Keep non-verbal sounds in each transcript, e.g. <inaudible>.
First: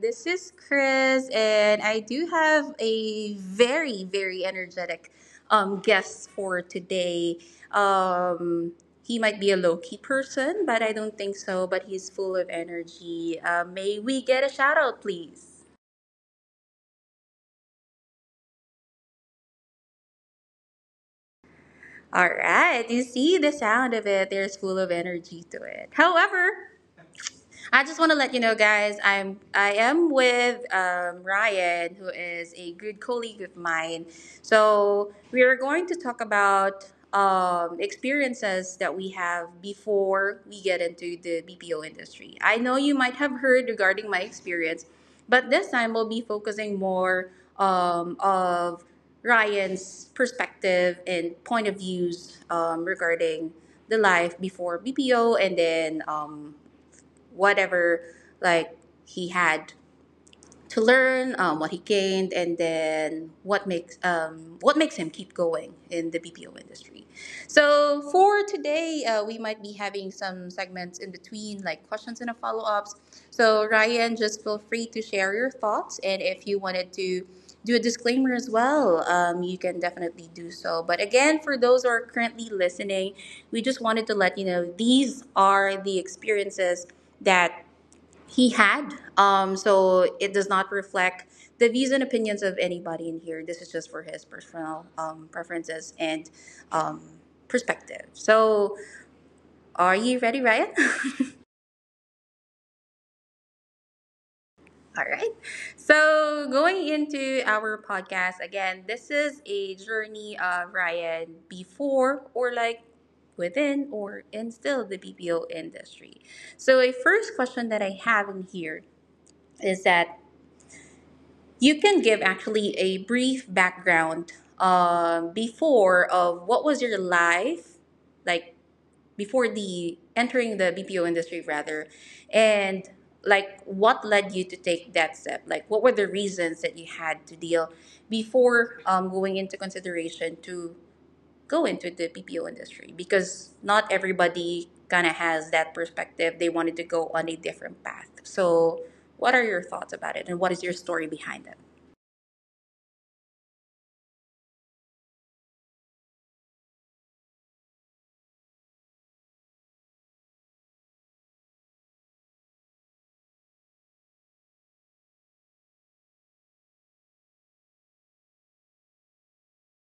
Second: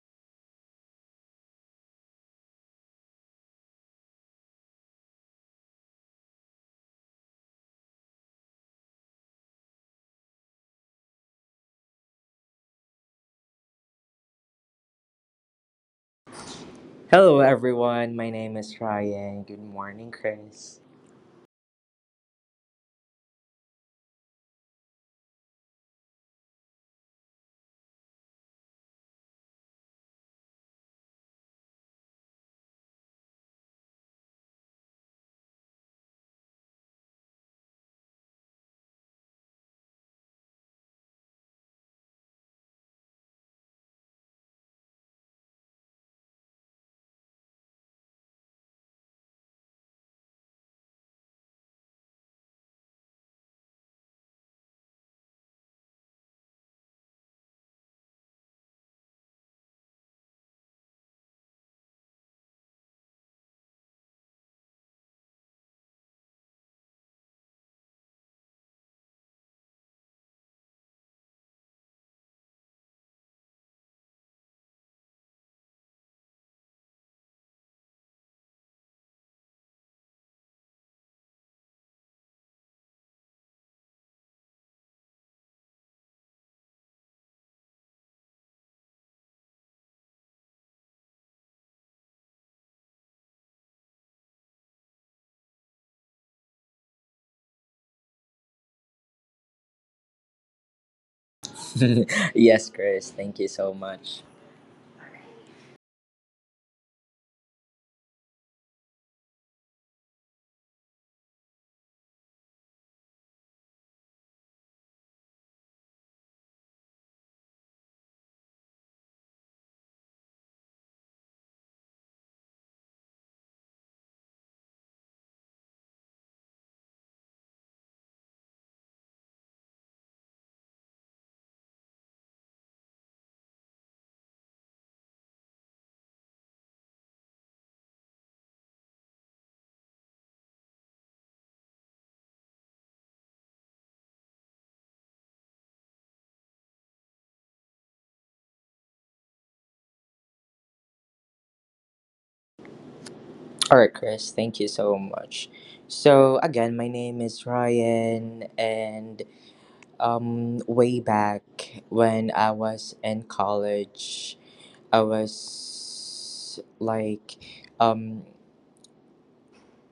This is Chris, and I do have a very, very energetic guest for today. Um, he might be a low key person, but I don't think so, but he's full of energy. May we get a shout out, please? Hello, everyone. My name is Ryan. Good morning, Chris. All right, you see the sound of it, there's full of energy to it. However, I just want to let you know, guys. I am with Ryan, who is a good colleague of mine. So we are going to talk about experiences that we have before we get into the BPO industry. I know you might have heard regarding my experience, but this time we'll be focusing more of Ryan's perspective and point of views regarding the life before BPO and then. Um, Whatever like he had to learn, what he gained, and then what makes what makes him keep going in the BPO industry. So for today, we might be having some segments in between, like questions and a follow ups. So Ryan, just feel free to share your thoughts, and if you wanted to do a disclaimer as well, you can definitely do so. But again, for those who are currently listening, we just wanted to let you know these are the experiences that he had. So it does not reflect the views and opinions of anybody in here. This is just for his personal preferences and um, perspective. So, are you ready, Ryan? <laughs> <laughs> Yes, Chris. Thank you so much. All right. So, going into our podcast again, this is a journey of Ryan before or like within or in still the BPO industry. So, a first question that I have in here is that you can give actually a brief background before of what was your life like before the entering the BPO industry rather, and like what led you to take that step? Like what were the reasons that you had to deal before going into consideration to go into the BPO industry? Because not everybody kind of has that perspective. They wanted to go on a different path. So, what are your thoughts about it, and what is your story behind it? All right, Chris. Thank you so much. So, again, my name is Ryan, and way back when I was in college, I was um,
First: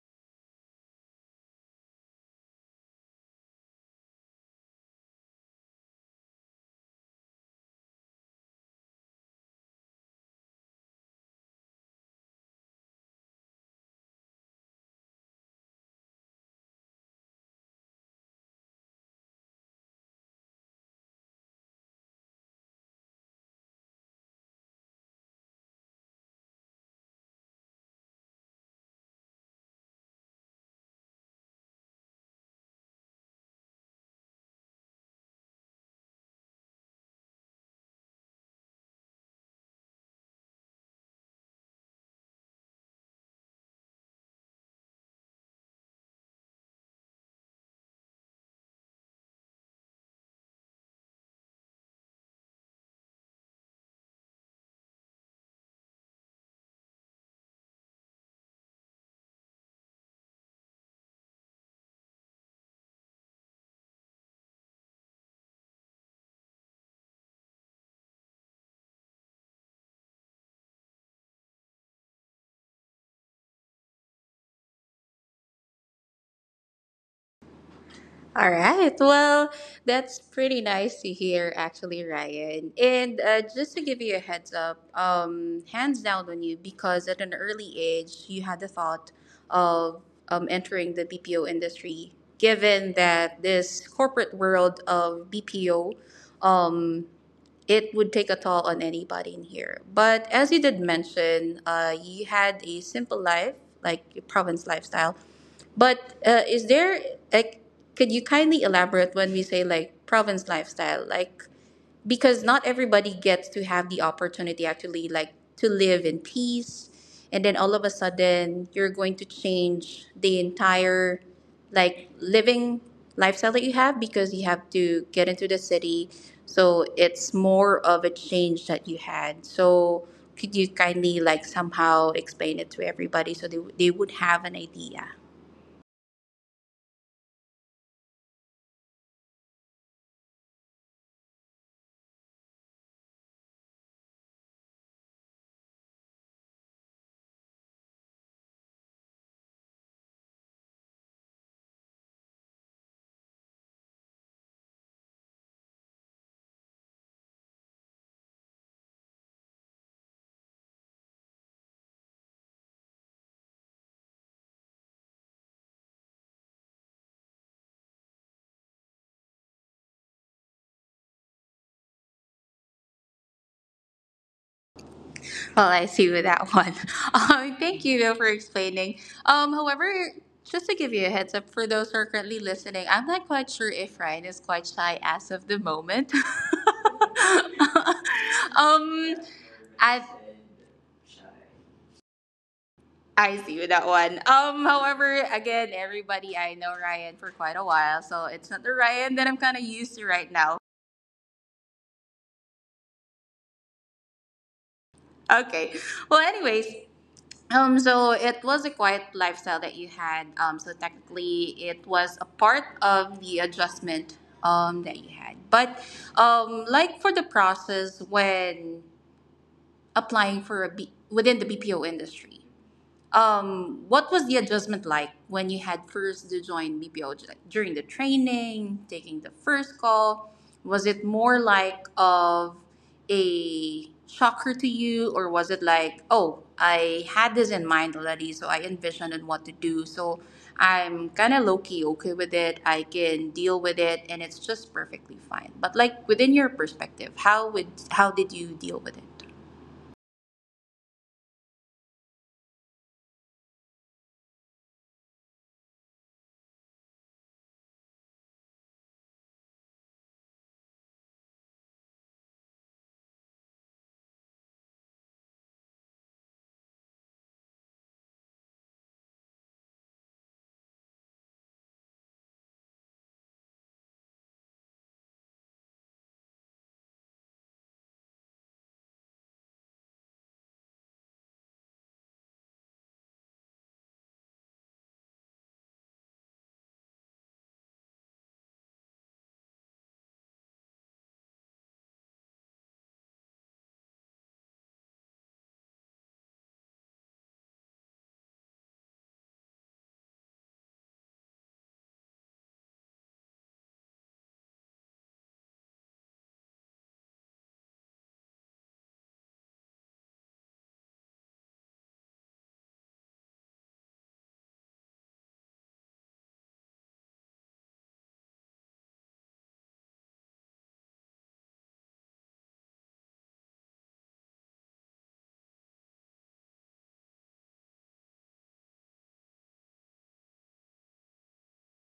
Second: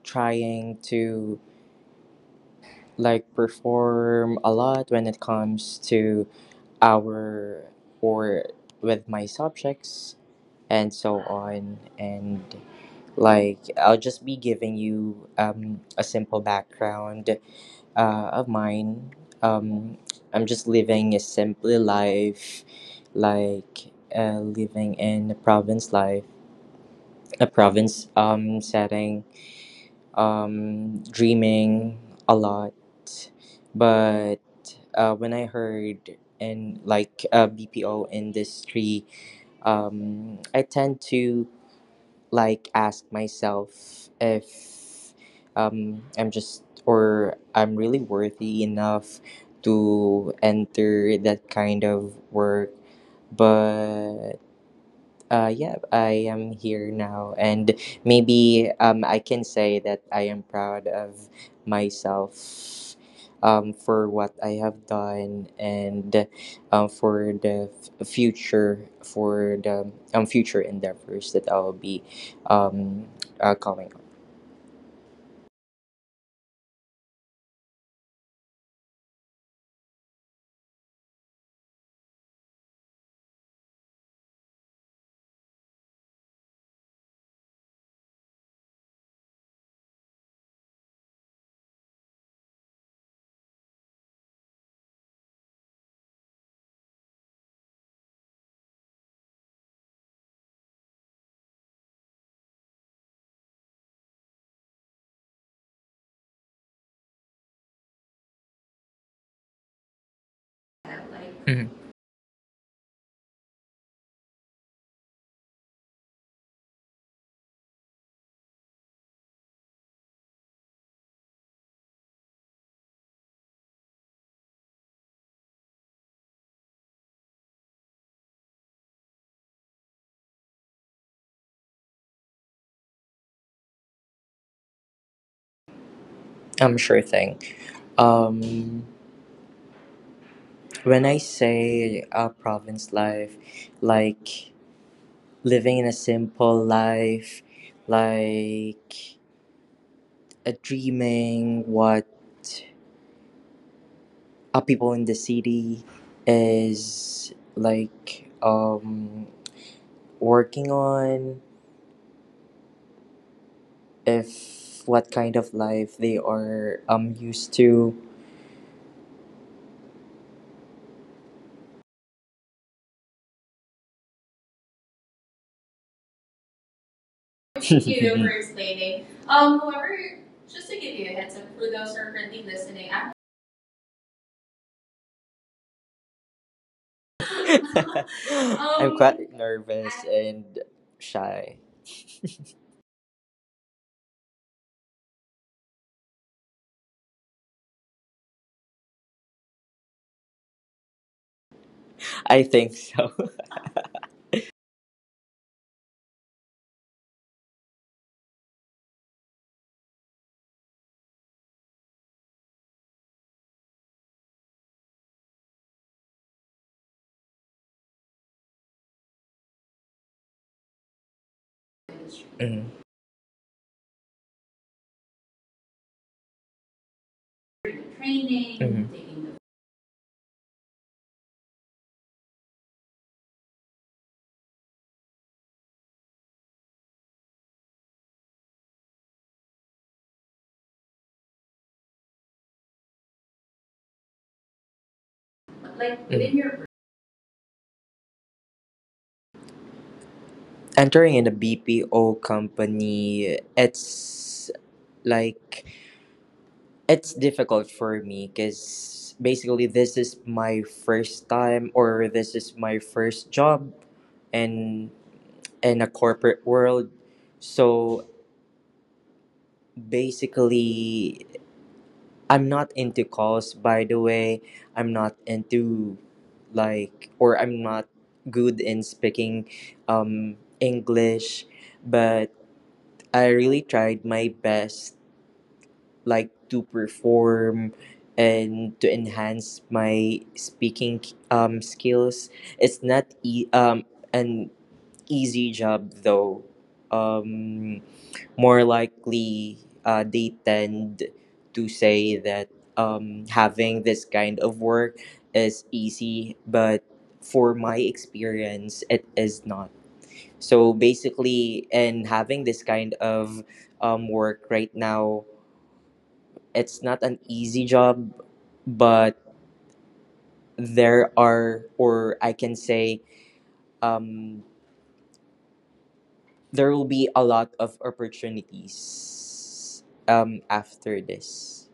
trying to perform a lot when it comes to our or with my subjects and so on and like I'll just be giving you a simple background of mine. um, I'm just living a simple life, like living in a province setting, dreaming a lot. But when I heard in like BPO industry, I tend to ask myself if I'm just or I'm really worthy enough to enter that kind of work. But yeah, I am here now, and maybe I can say that I am proud of myself for what I have done, and um, for the for the future endeavors that I'll be um, coming up. All right. Well, that's pretty nice to hear, actually, Ryan. And just to give you a heads up, hands down on you, because at an early age, you had the thought of entering the BPO industry, given that this corporate world of BPO it would take a toll on anybody in here. But as you did mention, you had a simple life, like your province lifestyle. But is there like, could you kindly elaborate when we say like province lifestyle? Like, because not everybody gets to have the opportunity actually like to live in peace and then all of a sudden you're going to change the entire like living lifestyle that you have because you have to get into the city, so it's more of a change that you had, so could you kindly like somehow explain it to everybody so they would have an idea? I'm sure thing. Um, when I say province life, like living in a simple life, like dreaming what people in the city is like working on, if what kind of life they are used to. Well, I see with that one. <laughs> Thank Thank you though you for for <laughs> explaining. explaining. However, just to Just to give you a get heads up for for those who those are currently listening, listening, I'm not quite sure if Ryan is quite shy as of the moment. <laughs> <gasps> I'm um, quite nervous I and shy. I see with that one. However, again, everybody, I know Ryan for quite a while, so it's not the Ryan that I'm kind of used to right now. I think so. Okay. Well, anyways, so it was a quiet lifestyle that you had. So technically, it was a part of the adjustment that you had. But like for the process when applying for a within the BPO industry, <laughs> Mhm. What was the adjustment like when you had first to join BPO? Like, during the Training, training, mhm, taking the taking first call? Was it more like of a shocker to you, or was it like, oh, I had this in mind already, so I envisioned and what to do, so I'm kind of low key okay with it. I can deal with it, and it's just perfectly fine. But the like like Mhm. within within your your perspective, how did you deal with it? entering in a BPO company, it's like it's difficult for me, because basically this is my first time, or this is my first job, and in a corporate world. So basically, I'm not into calls, by the way. I'm not into like or i'm not good in speaking English, but I really tried my best, like, to perform and to enhance my speaking skills. It's not an easy job, though. Um, more likely, they tend to say that having this kind of work is easy, but for my experience, it is not. So basically, in having this kind of work right now, it's not an easy job, but there are, or I can say, um, there will be a lot of opportunities after this.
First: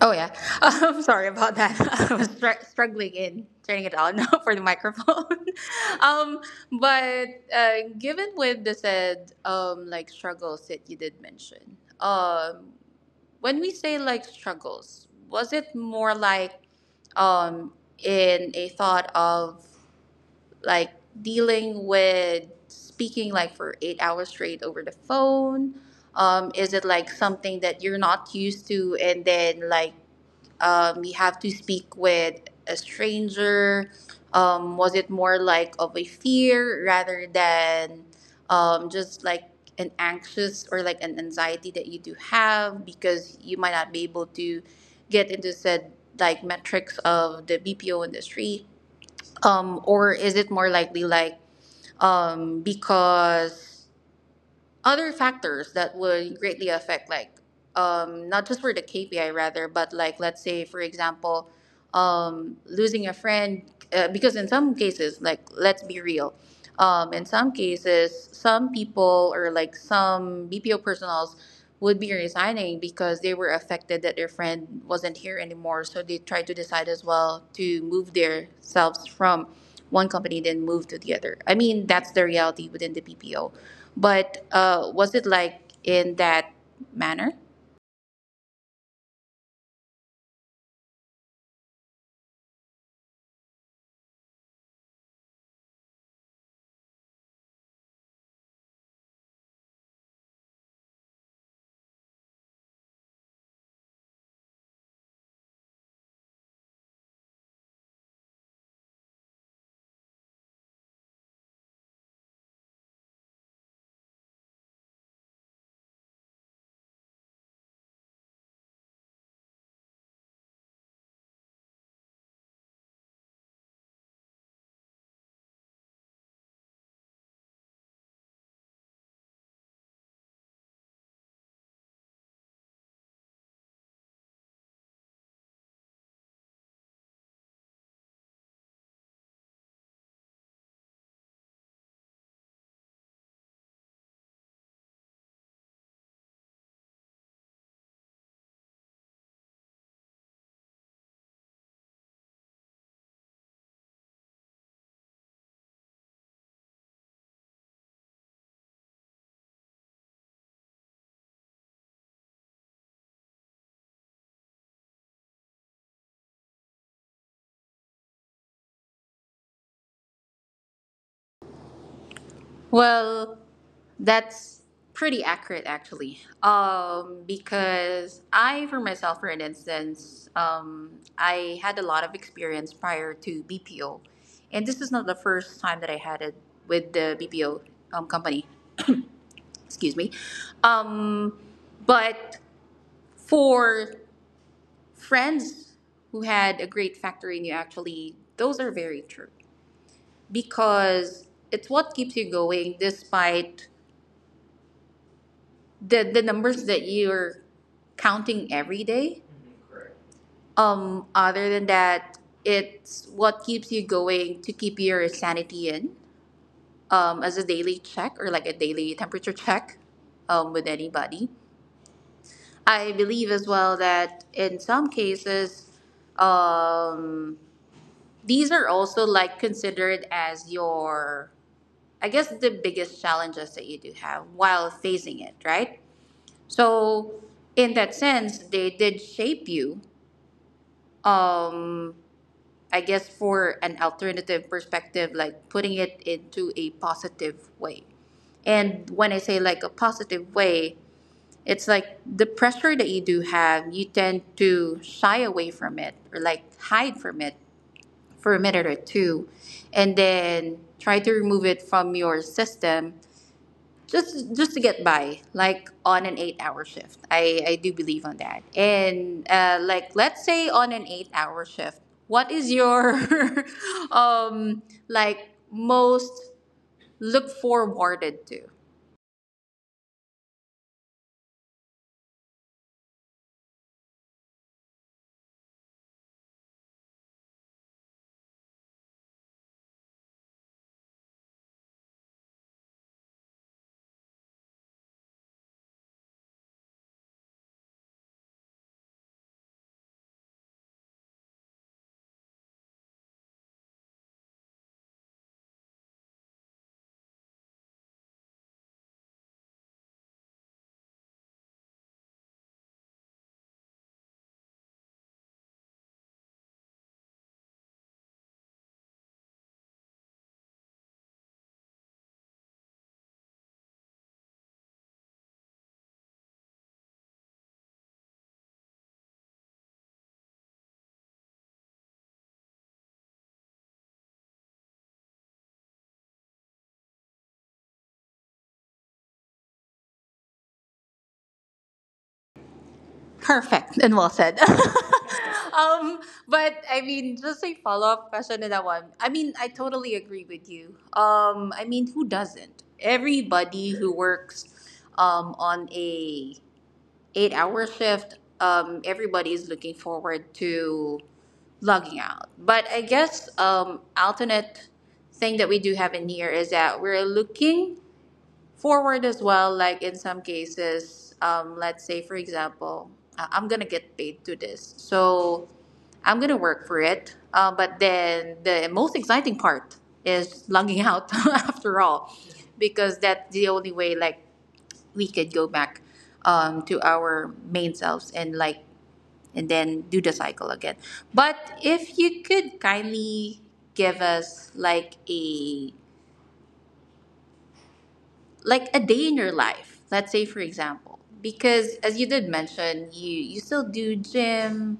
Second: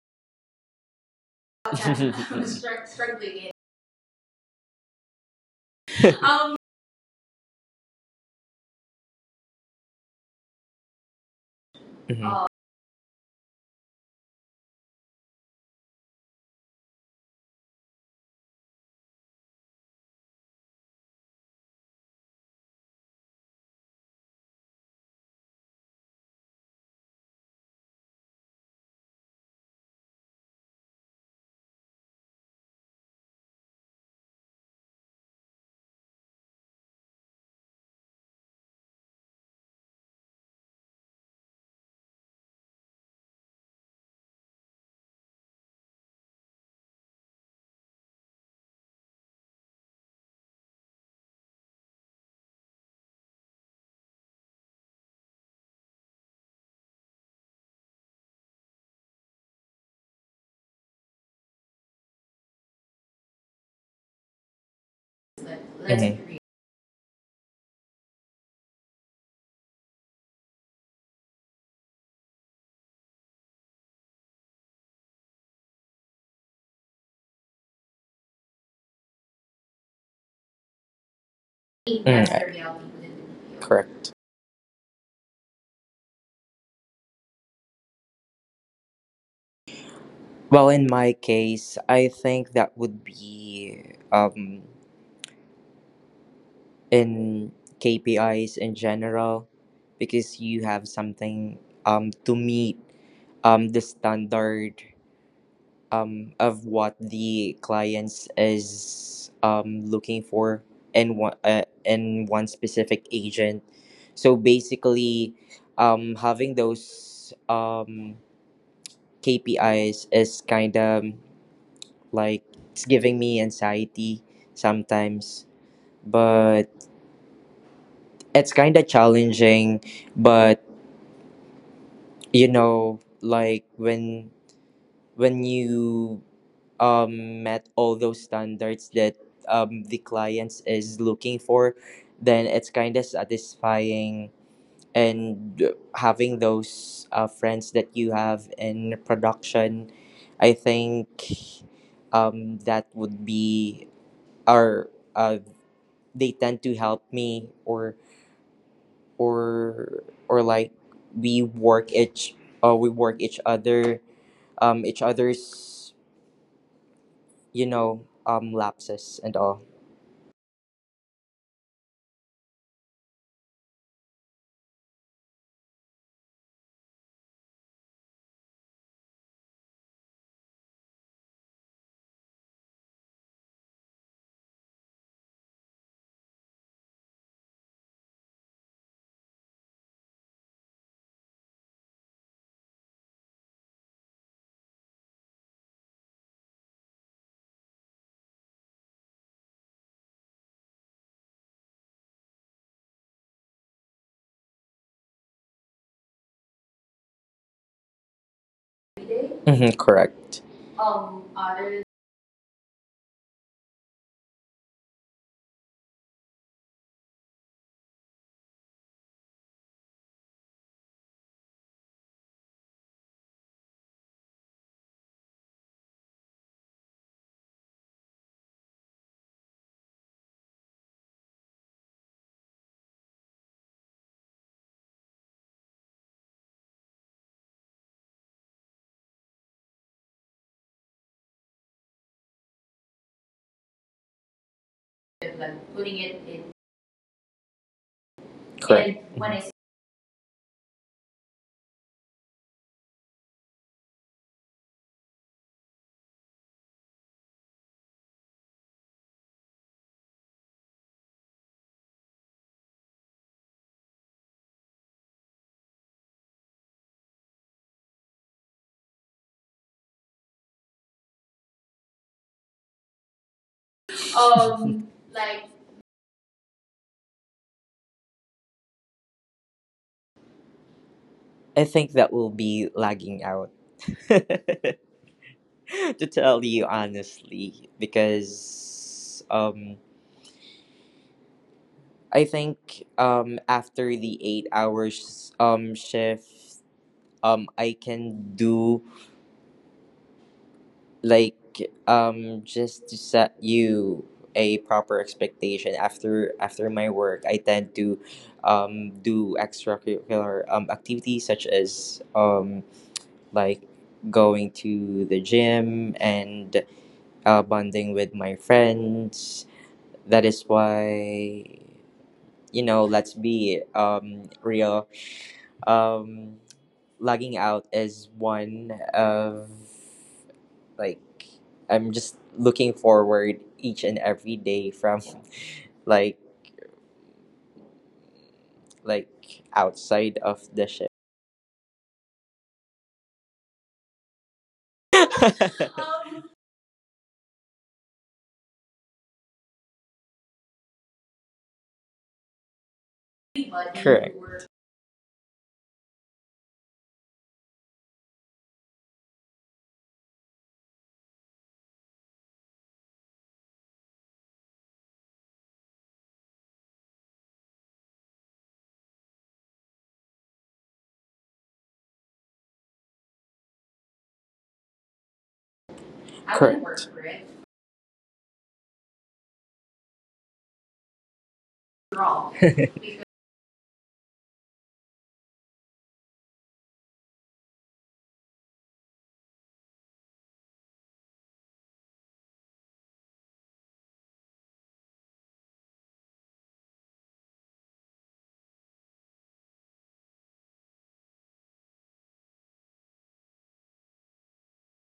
Oh yeah. <laughs> Sorry about that. <laughs> Okay. I was <laughs> I'm str- struggling struggling. in It. turning it on <laughs> for the microphone. <laughs> Um, um, <laughs> but given with the said like struggles that you did mention, mhm. When we say like struggles, was it more like um, in a thought of like dealing with speaking like for 8 hours straight over the phone? Is it like something that you're not used to and then like you have to speak with a stranger? Was it more like of a fear rather than just like an anxious or like an anxiety that you do have because you might not be able to get into said like metrics of the BPO industry? Or is it more likely like because other factors that would greatly affect like um, not just for the KPI rather, but like let's say for example um, losing a friend, because in some cases, like let's Let's be mhm agree. real, um, in some cases some people or like some BPO personals would be resigning because they were affected that their friend wasn't here anymore, so they tried to decide as well to move themselves from one company then move to the other. I I mean, think that's that's the mm the reality reality within within the the B BPO. P O. Correct. But was it like in that manner? Well, in my case, I think that would be, um, in KPIs in general, because you have something to meet the standard of what the clients is looking for in one specific agent. So basically, having those KPIs is kind of, like, it's giving me anxiety sometimes, but it's kind of challenging. But you know, like when you met all those standards that the clients is looking for, then it's kind of satisfying. And having those friends that you have in production, I think that would be our uh they tend to help me, or or like we work each we work each other each other's, you know, lapses and all. Well, that's pretty accurate actually. Because I, for myself, for an instance, I had a lot of experience prior to BPO. And this is not the first time that I had it with the BPO company, excuse me. Um, but for friends who had a great factory, and you actually, those are very true, because it's what keeps you going despite the numbers that you're counting every day. Hmm. Correct. Other Other than that, it's what keeps you going to keep your sanity in as a daily check or like a daily temperature check with anybody. I believe as well that in some cases, um, these are also like considered as your, I guess, the biggest challenges that you do have while facing it, right? So, in that sense, they did shape you. Um, I guess for an alternative perspective, than like like putting Putting it it in into a positive way. And correct. when And I when say it's, like a positive way, it's like the pressure that you do have, you tend to shy away from it or like hide from it for a minute or two and then try to remove it from your system, just to get by like on an 8 hour shift. I do believe on that. And like let's say on an 8 hour shift, what is your <laughs> um, um <laughs> like like, most look forwarded to? I think that will be lagging out <laughs> to tell you honestly, because I think after the 8 hours shift, I can do like just to set you a proper expectation. After my work, I tend to do extracurricular activities, such as like going to the gym and bonding with my friends. That is why, you know, let's be real, um logging out is one of, like, I'm just looking forward each and every day from <laughs> like like outside of the ship. Perfect and well said. <laughs> Um, <laughs> but I mean, just a follow-up question to that one. I mean, I totally agree with you. Um, I mean, who doesn't? Everybody who Correct. works on a 8 hour shift, everybody is looking forward to logging out. But I guess alternate thing that we do have in here is that we're looking forward as well. Like in some cases, let's say for example, I'm gonna get paid to this, so I'm gonna work for Correct. it. But then the most exciting part is logging out <laughs> after all, because <laughs> that's the only way. Like we could go back to our main selves and like and then do the cycle again. But if you could kindly give us like a day in your life, let's say for example, because as you did mention, you still do gym,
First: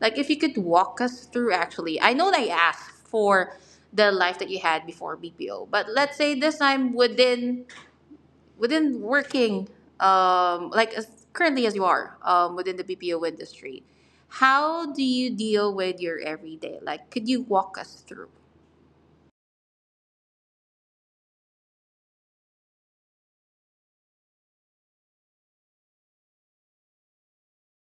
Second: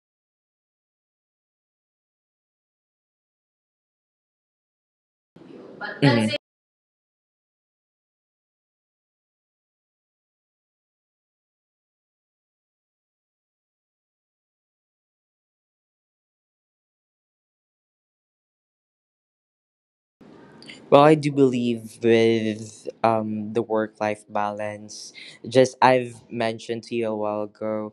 like if you could walk us through, actually, I know they asked for the life that you had before BPO, but let's Mhm. say this time within within working like as, currently as you are within the BPO industry, how do you deal with your everyday? Like could you walk us through? Well, I do believe with the work life balance. Just I've mentioned to you a while ago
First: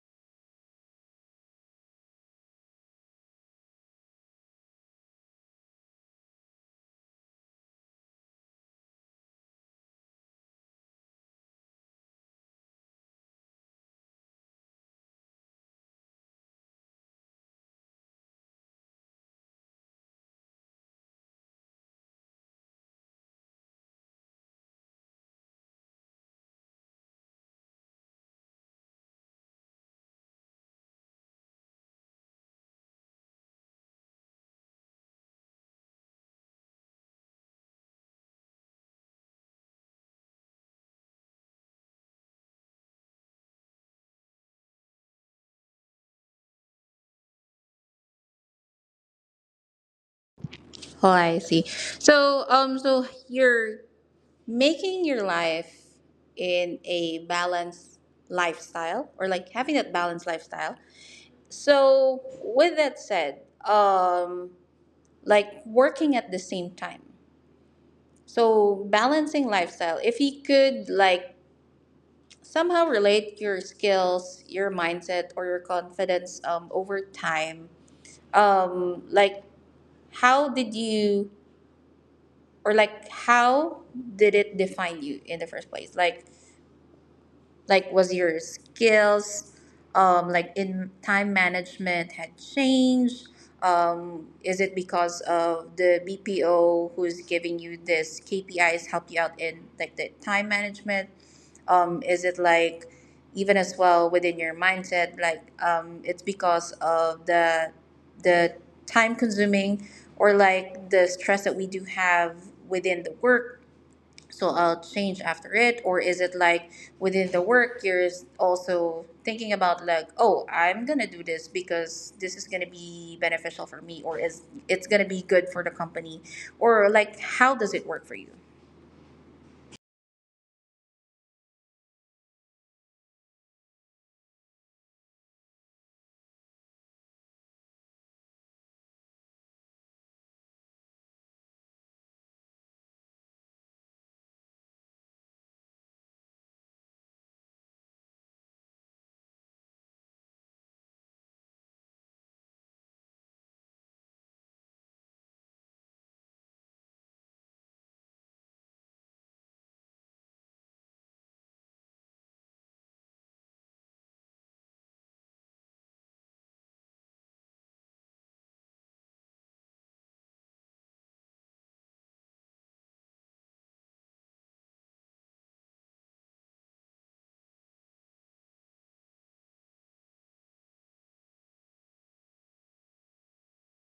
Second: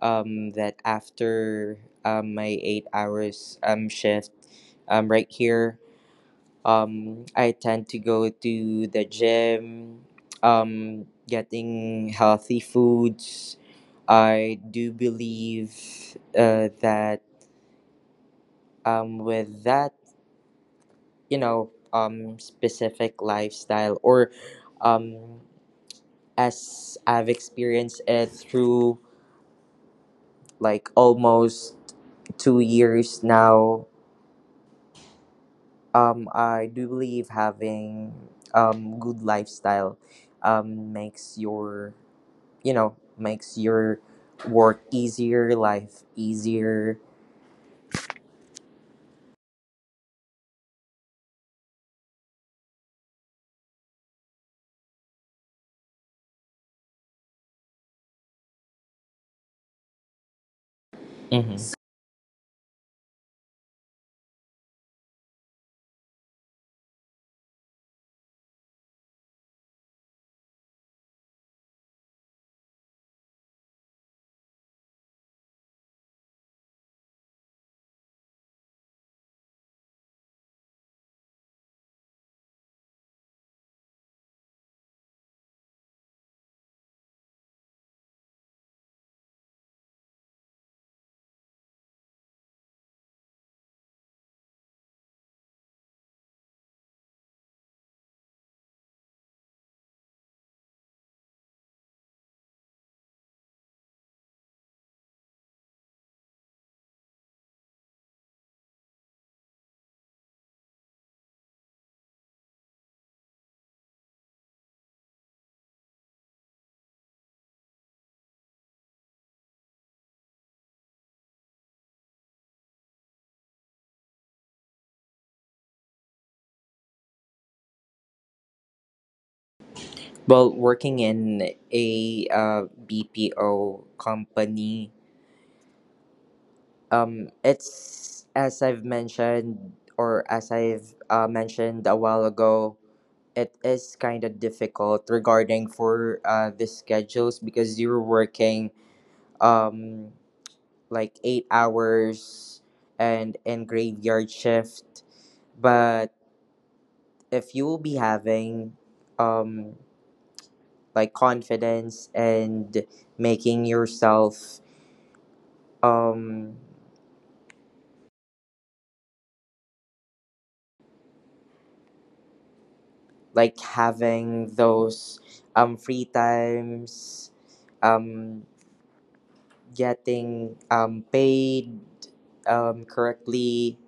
that after my 8 hours shift right here, um, I tend to go to the gym, getting healthy foods. I do believe that, with that, you know, specific lifestyle, or um, as I've experienced it through like almost 2 years now, I do believe having good lifestyle makes your, you know, makes your work easier, life easier. Oh, I see. So so you're making your life in a balanced lifestyle or like having that balanced lifestyle. Hmm. So with that said, um like working at the same time, so balancing lifestyle, if you could like somehow relate your skills, your mindset, or your confidence over time. Like, how did you, how did it define you in the first place? Like, was your skills in time management had changed, is it because of the bpo who's giving you this kpis help you out in like the time management, is it like even as well within your mindset, it's because of the time consuming or like the stress that we do have within the work, so I'll change after it? Or is it like within the work, you're also thinking about like, oh, I'm gonna do this because this is gonna be beneficial for me, or is it's gonna be good for the company, or like how does it work for you? Well, working in a BPO company, it's as I've mentioned, or as I've mentioned a while ago, it is kind of difficult regarding for the schedules, because you're working um 8 hours and in graveyard shift. But if you will be having um confidence and making yourself um having those free times, um getting paid correctly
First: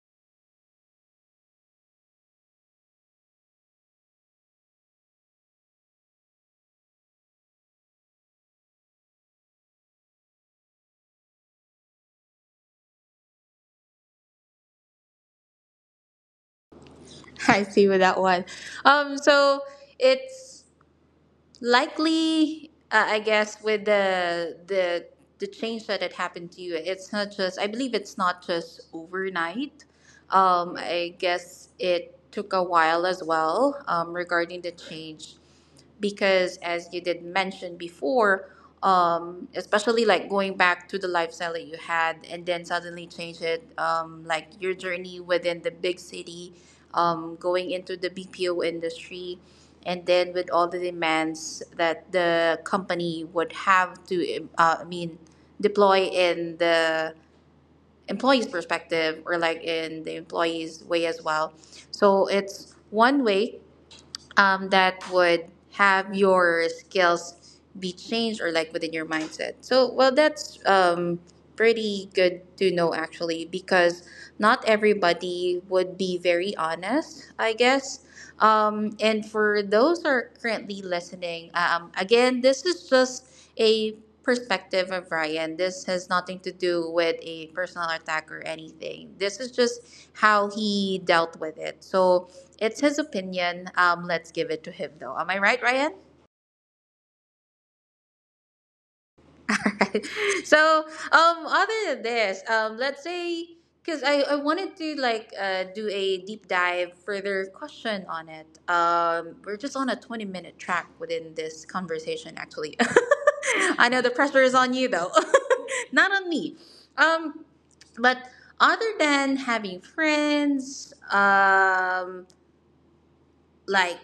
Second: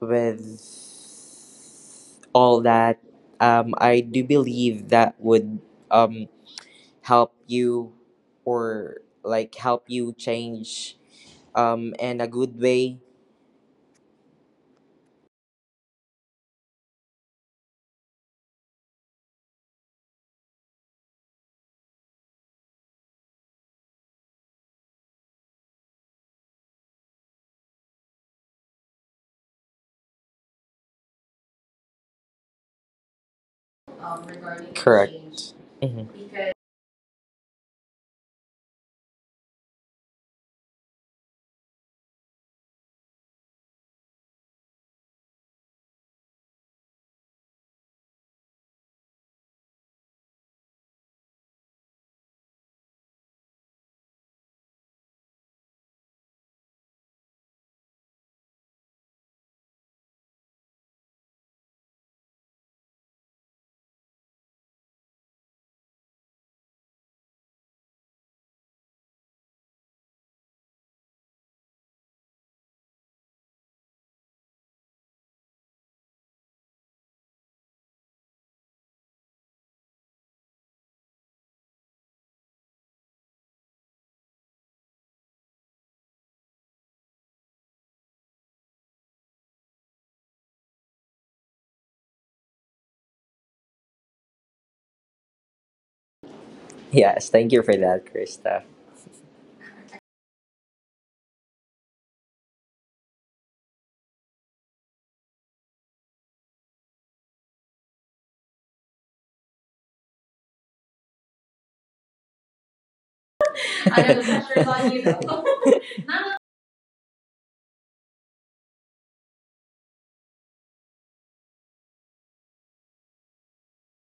with all that, I do believe that would um help you, or like help you change, in a good way. <laughs> I see with that one. So it's. Likely I guess with the change that had happened to you, it's not just, I believe it's not just overnight. I guess it took a while as well, regarding Regarding the change, Correct. Hmm. because as you did mention before, especially like going back to the lifestyle that you had and then suddenly change it, like your journey within the big city, going into the BPO industry, and then with all the demands that the company would have to, I mean, deploy in the employee's perspective or like in the employee's way as well. So it's one way, that would have your skills be changed or like within your mindset. So, well, that's pretty good to know actually, because not everybody would be very honest, I guess. And for those who are currently listening, again, this is just a perspective of Ryan. This has nothing to do with a personal attack or anything. This is just how he dealt with it. So it's his opinion. Let's give it to him, though. Am I right, Ryan? Yes, thank you for that, Krista. <laughs> So other than this, let's say, because I wanted to like do a deep dive further question on it. We're just on a 20 minute track within this conversation, actually. <laughs> <laughs> I know I the know the pressure is pressure's on you on you. though, <laughs> <laughs> not on me. Um, but other than having friends, like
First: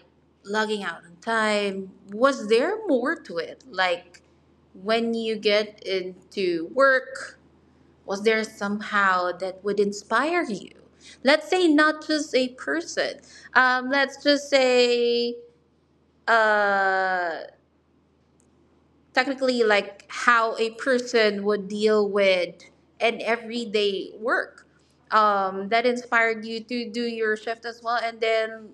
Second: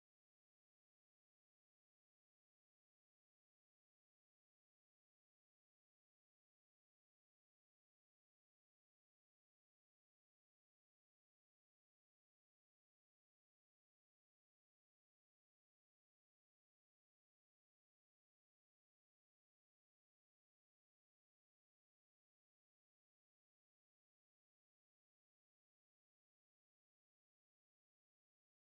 logging out on time, was there more to it, like when you get into work, was there somehow that would inspire you? Let's say not just a person, let's just say, uh, technically, like how a person would deal with an everyday work, that inspired you to do your shift as well, and then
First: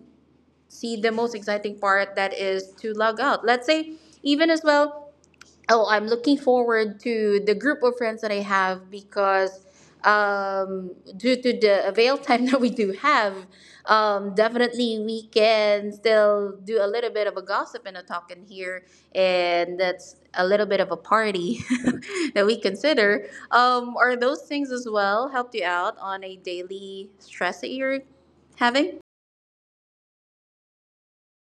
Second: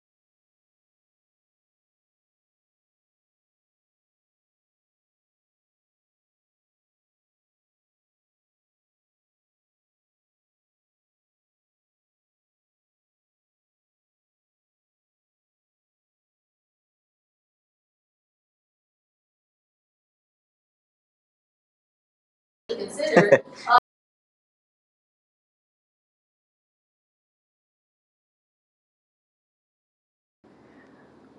see the most exciting part that is to log out. Let's say even as well, oh, I'm looking forward to the group of friends that I have, because um due to the avail time <laughs> that we do have, definitely we can still do a little bit of a gossip and a talk in here, and that's a little bit of a party <laughs> that we To consider. consider. Are those things as well helped you out on a daily stress that you're having?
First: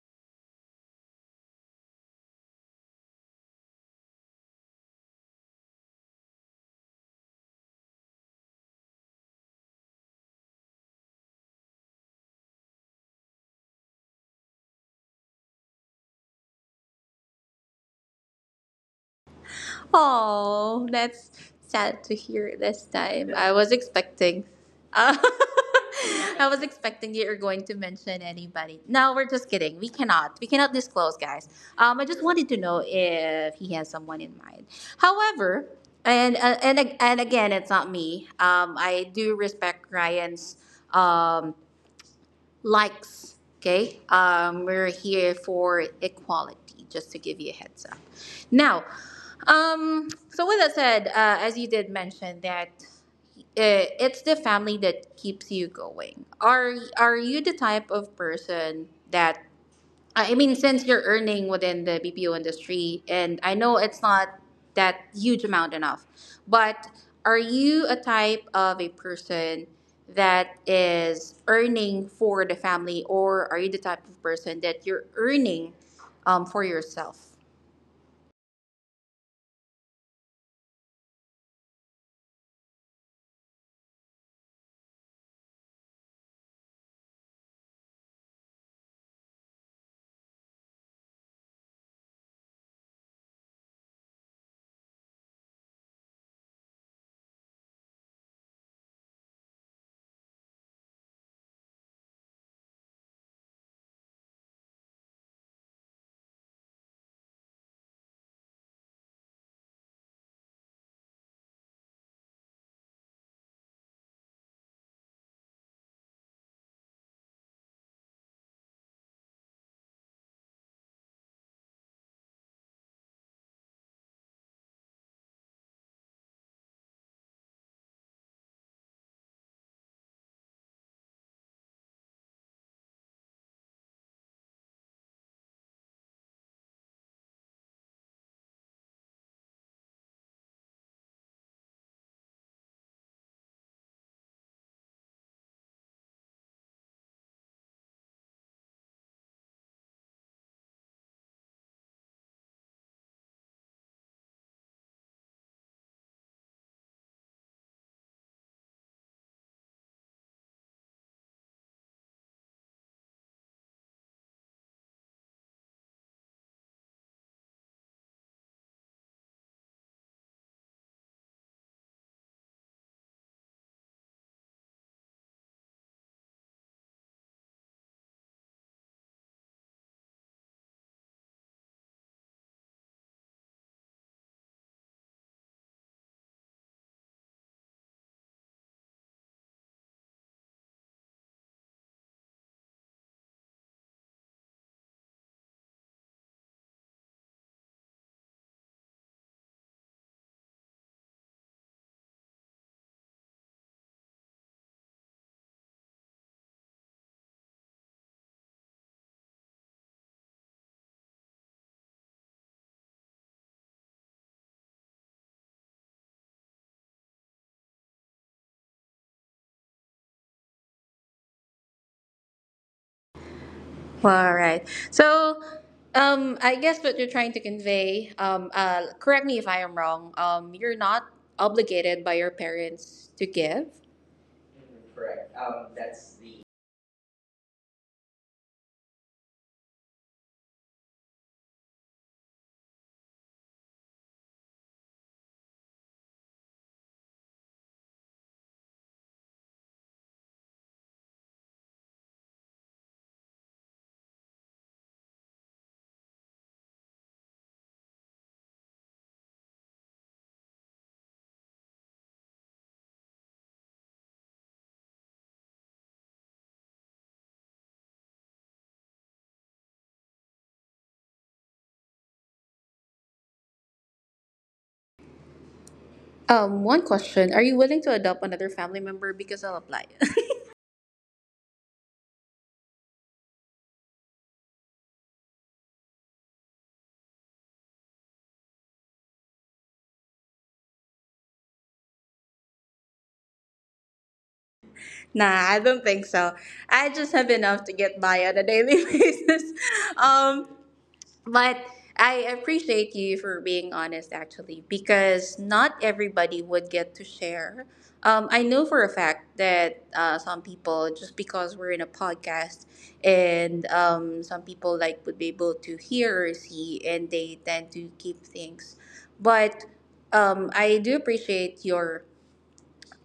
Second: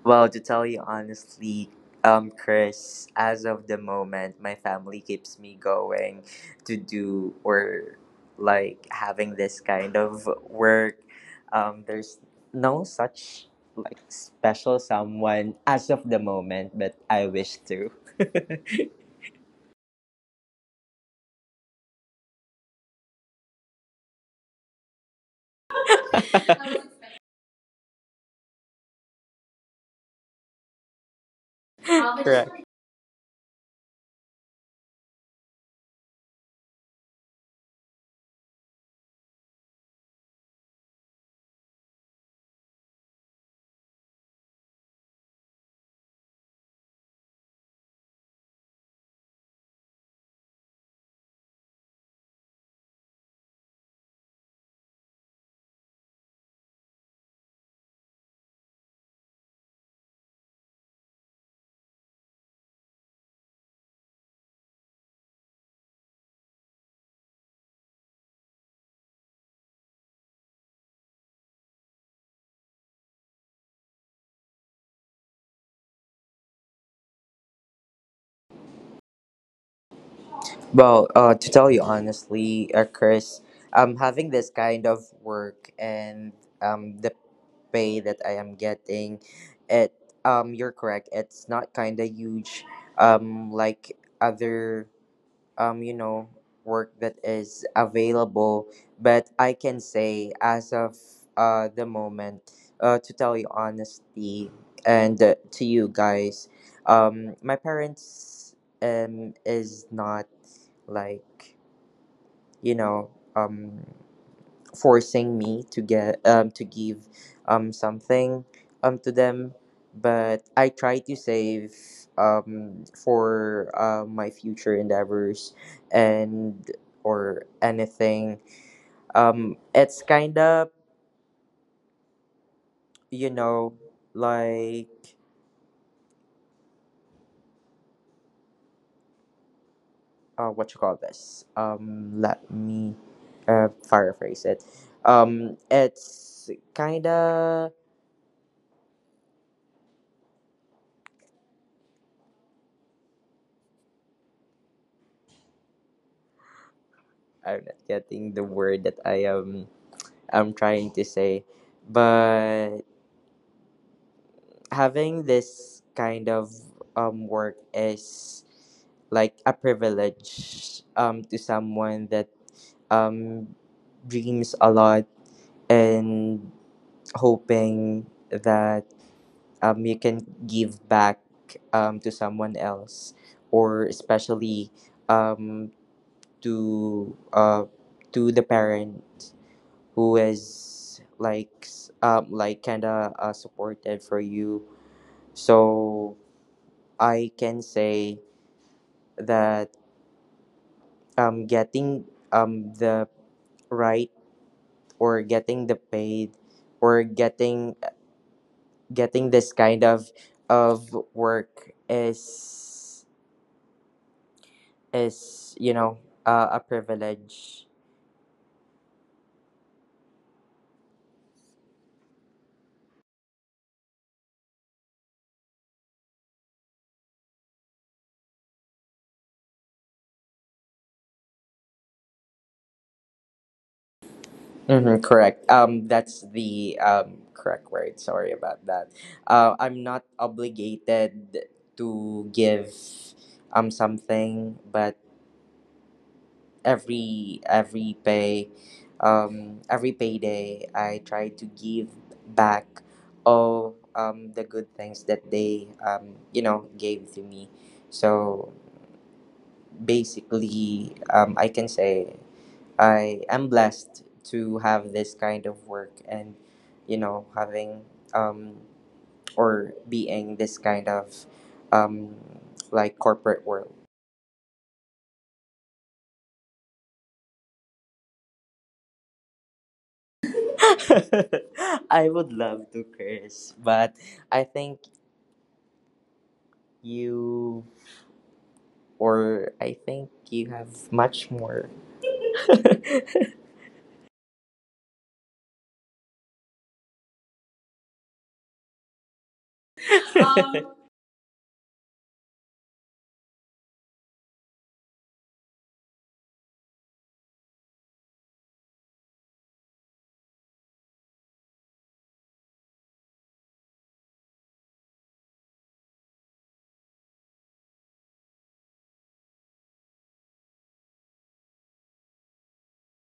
Well, to tell you honestly, Chris, as of the moment, my family keeps me going to do, or like, having this kind of work. There's no such like special someone as of the moment, but I wish to. Oh, that's sad to hear this time. I was expecting. Uh, <laughs> I was <laughs> expecting you're going to mention anybody. No, we're just kidding. We cannot. We cannot disclose, guys. I just Correct. wanted to know if he has someone in mind. However, and again, it's not me. I do respect Ryan's um likes. Okay, we're here for equality, just to give you a heads up. Now, so with that said, as you did mention that it's the family that keeps you going. Are you the type of person that, I mean, since you're earning within the BPO industry, and I know it's not that huge amount enough, but are you a type of a person that is earning for the family, or are you the type of person that you're earning for yourself? Well, to tell you honestly, Chris, having this kind of work and the pay that I am getting, it you're correct. It's not kind of huge, like other, um you know work that is available. But I can say, as of the moment, to tell you honestly, and to you guys, my parents is not like you know um forcing me to get to give something to them. But I try to save for my future endeavors and or anything. It's kind of, you know, like, what you call this let me paraphrase it. It's kind of, I'm not getting the word that I'm trying to say. But having this kind of work is like a privilege to someone that um dreams a lot and hoping that you can give back to someone else, or especially um to uh to the parent who is like kind of supportive for you. So I can say that getting the right or getting the paid or getting getting this kind of work is, is you know a privilege. All right. So, I guess what you're trying to convey, correct me if I am wrong, you're not obligated by your parents to give. Mm-hmm, correct. That's the correct word. Sorry about that. I'm not obligated to give something, but every every pay, every payday, I try to give back all the good things that they, gave to me. So basically, I can say I am blessed to have this kind of work. And, you know, having, um, or being this kind of um, like corporate world. One question. Are you willing to adopt another family member? Because I'll apply. <laughs> I would love to curse, but I think you I think you have much more. <laughs> Um, <laughs> Nah, I don't think so. I just have enough to get by on a daily <laughs> basis. Um, But I appreciate you for being honest, actually, because not everybody would get to share. I know for a fact that some people, just because we're in a podcast, and some people like would be able to hear or see, and they tend to keep things. But I do appreciate your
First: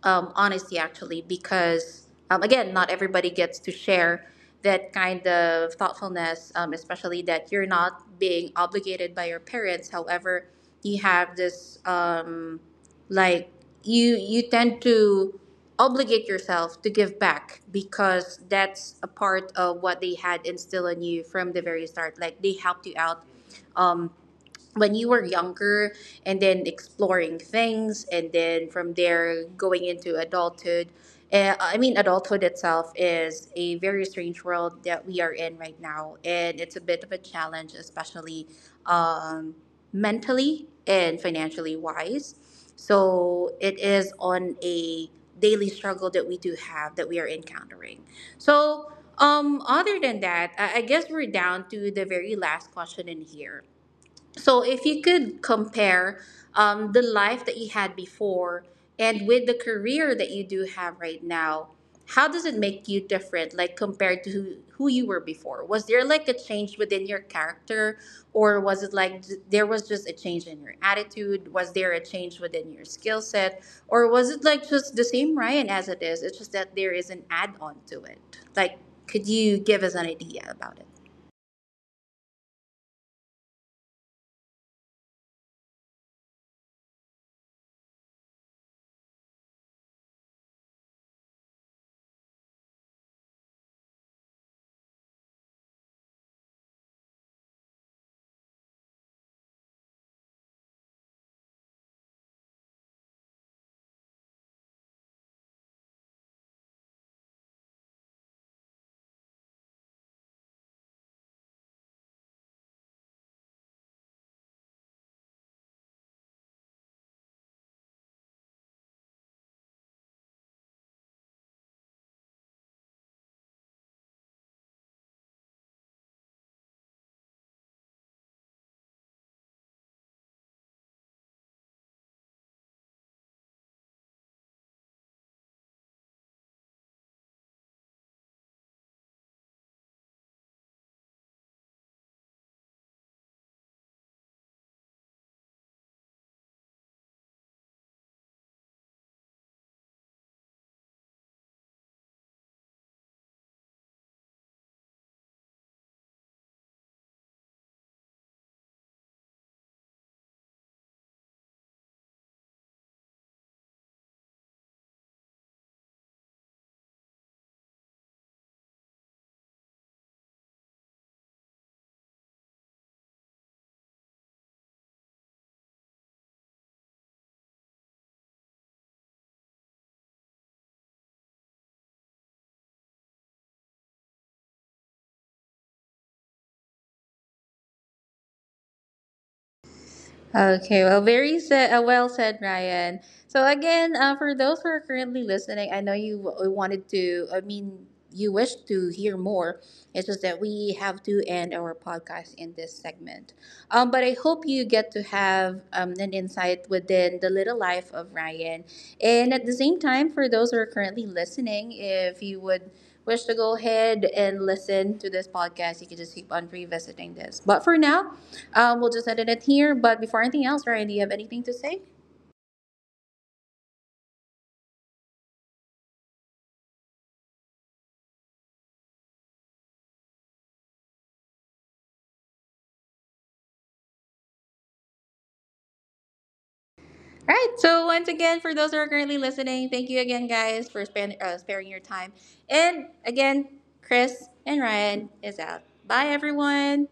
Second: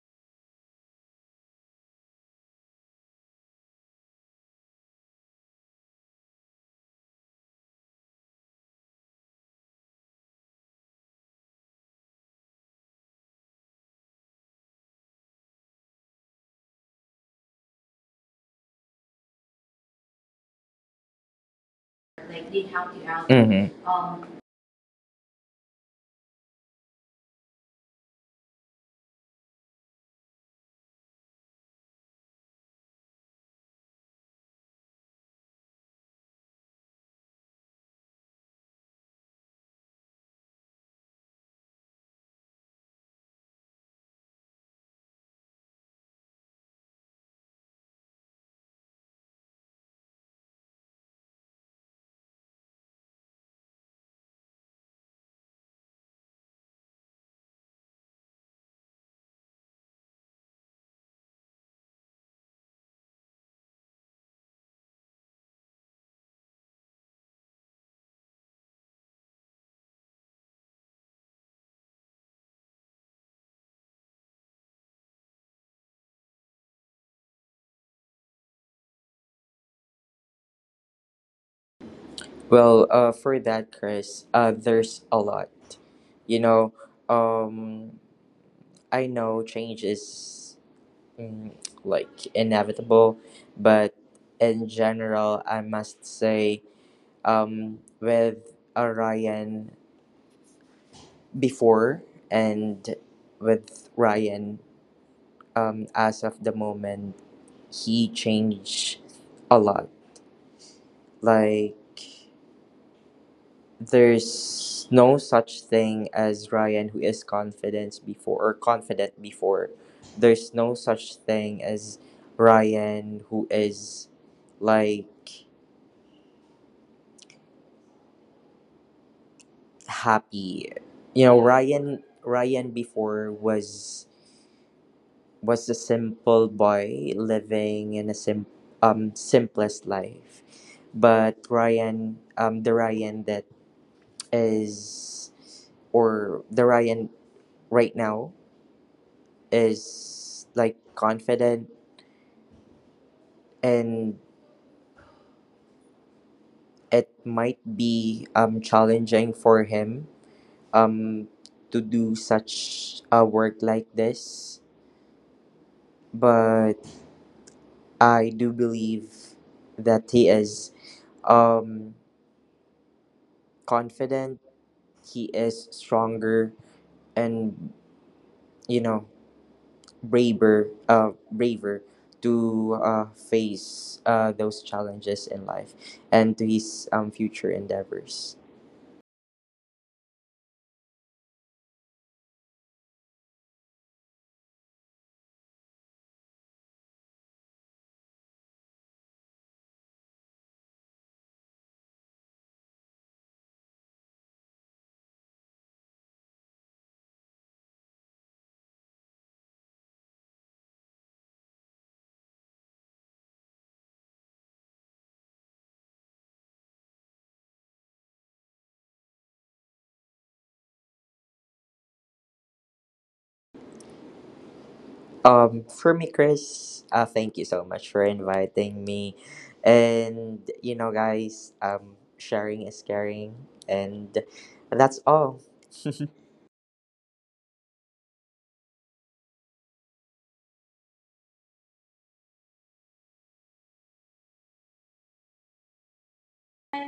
honesty actually, because again not everybody gets to share that kind of thoughtfulness, especially that you're not being obligated by your parents, however you have this like you tend to obligate yourself to give back, because that's a part of what they had instilled in you from the very start, like like, they they helped you help you out, out. Mhm. um, when you were younger and then exploring things, and then from there going into adulthood. I mean, adulthood itself is a very strange world that we are in right now, and it's a bit of a challenge, especially um, mentally and financially wise. So it is on a daily struggle that we do have, that we are encountering. So other than that, I guess we're down to the very last question in here. So if you could compare the life that you had before and with the career that you do have right now, how does it make you different, like compared to who you were before? Was there like a change within your character, or was it like there was just a change in your attitude? Was there a change within your skill set, or was it like just the same Ryan as it is? It's just that there is an add on to it. Like, could you give us an idea about it? well, for that, Chris, there's a lot. You know, um, I know change is mm, like inevitable, but in general, I must say, with Ryan before and with Ryan, as of the moment, he changed a lot. Like, there's no such thing as Ryan who is confident before. There's no such thing as Ryan who is like happy. You know, Ryan before was a simple boy living in a simplest life. But Ryan the Ryan that is or the Ryan right now is like confident. And it might be challenging for him um to do such a work like this, but I do believe that he is um confident, he is stronger, and, you know, braver to face those challenges in life and to his future endeavors. Okay, well, very said, well said, Ryan. So again, for those who are currently listening, I know you wanted to, I mean, you wish to hear more. It's just that we have to end our podcast in this segment. But I hope you get to have an insight within the little life of Ryan. And at the same time, for those who are currently listening, if you would wish to go ahead and listen to this podcast, you can just keep on revisiting this. But for now, we'll just edit it here. But before anything else, Ryan, do you have anything to say? For me, Chris, thank you so much for inviting me. And, you know, guys, sharing is caring. And that's all. <laughs> All right. So once again, for those who are currently listening, thank you again, guys, for sparing your time. And again, Chris and Ryan is out. Bye, everyone.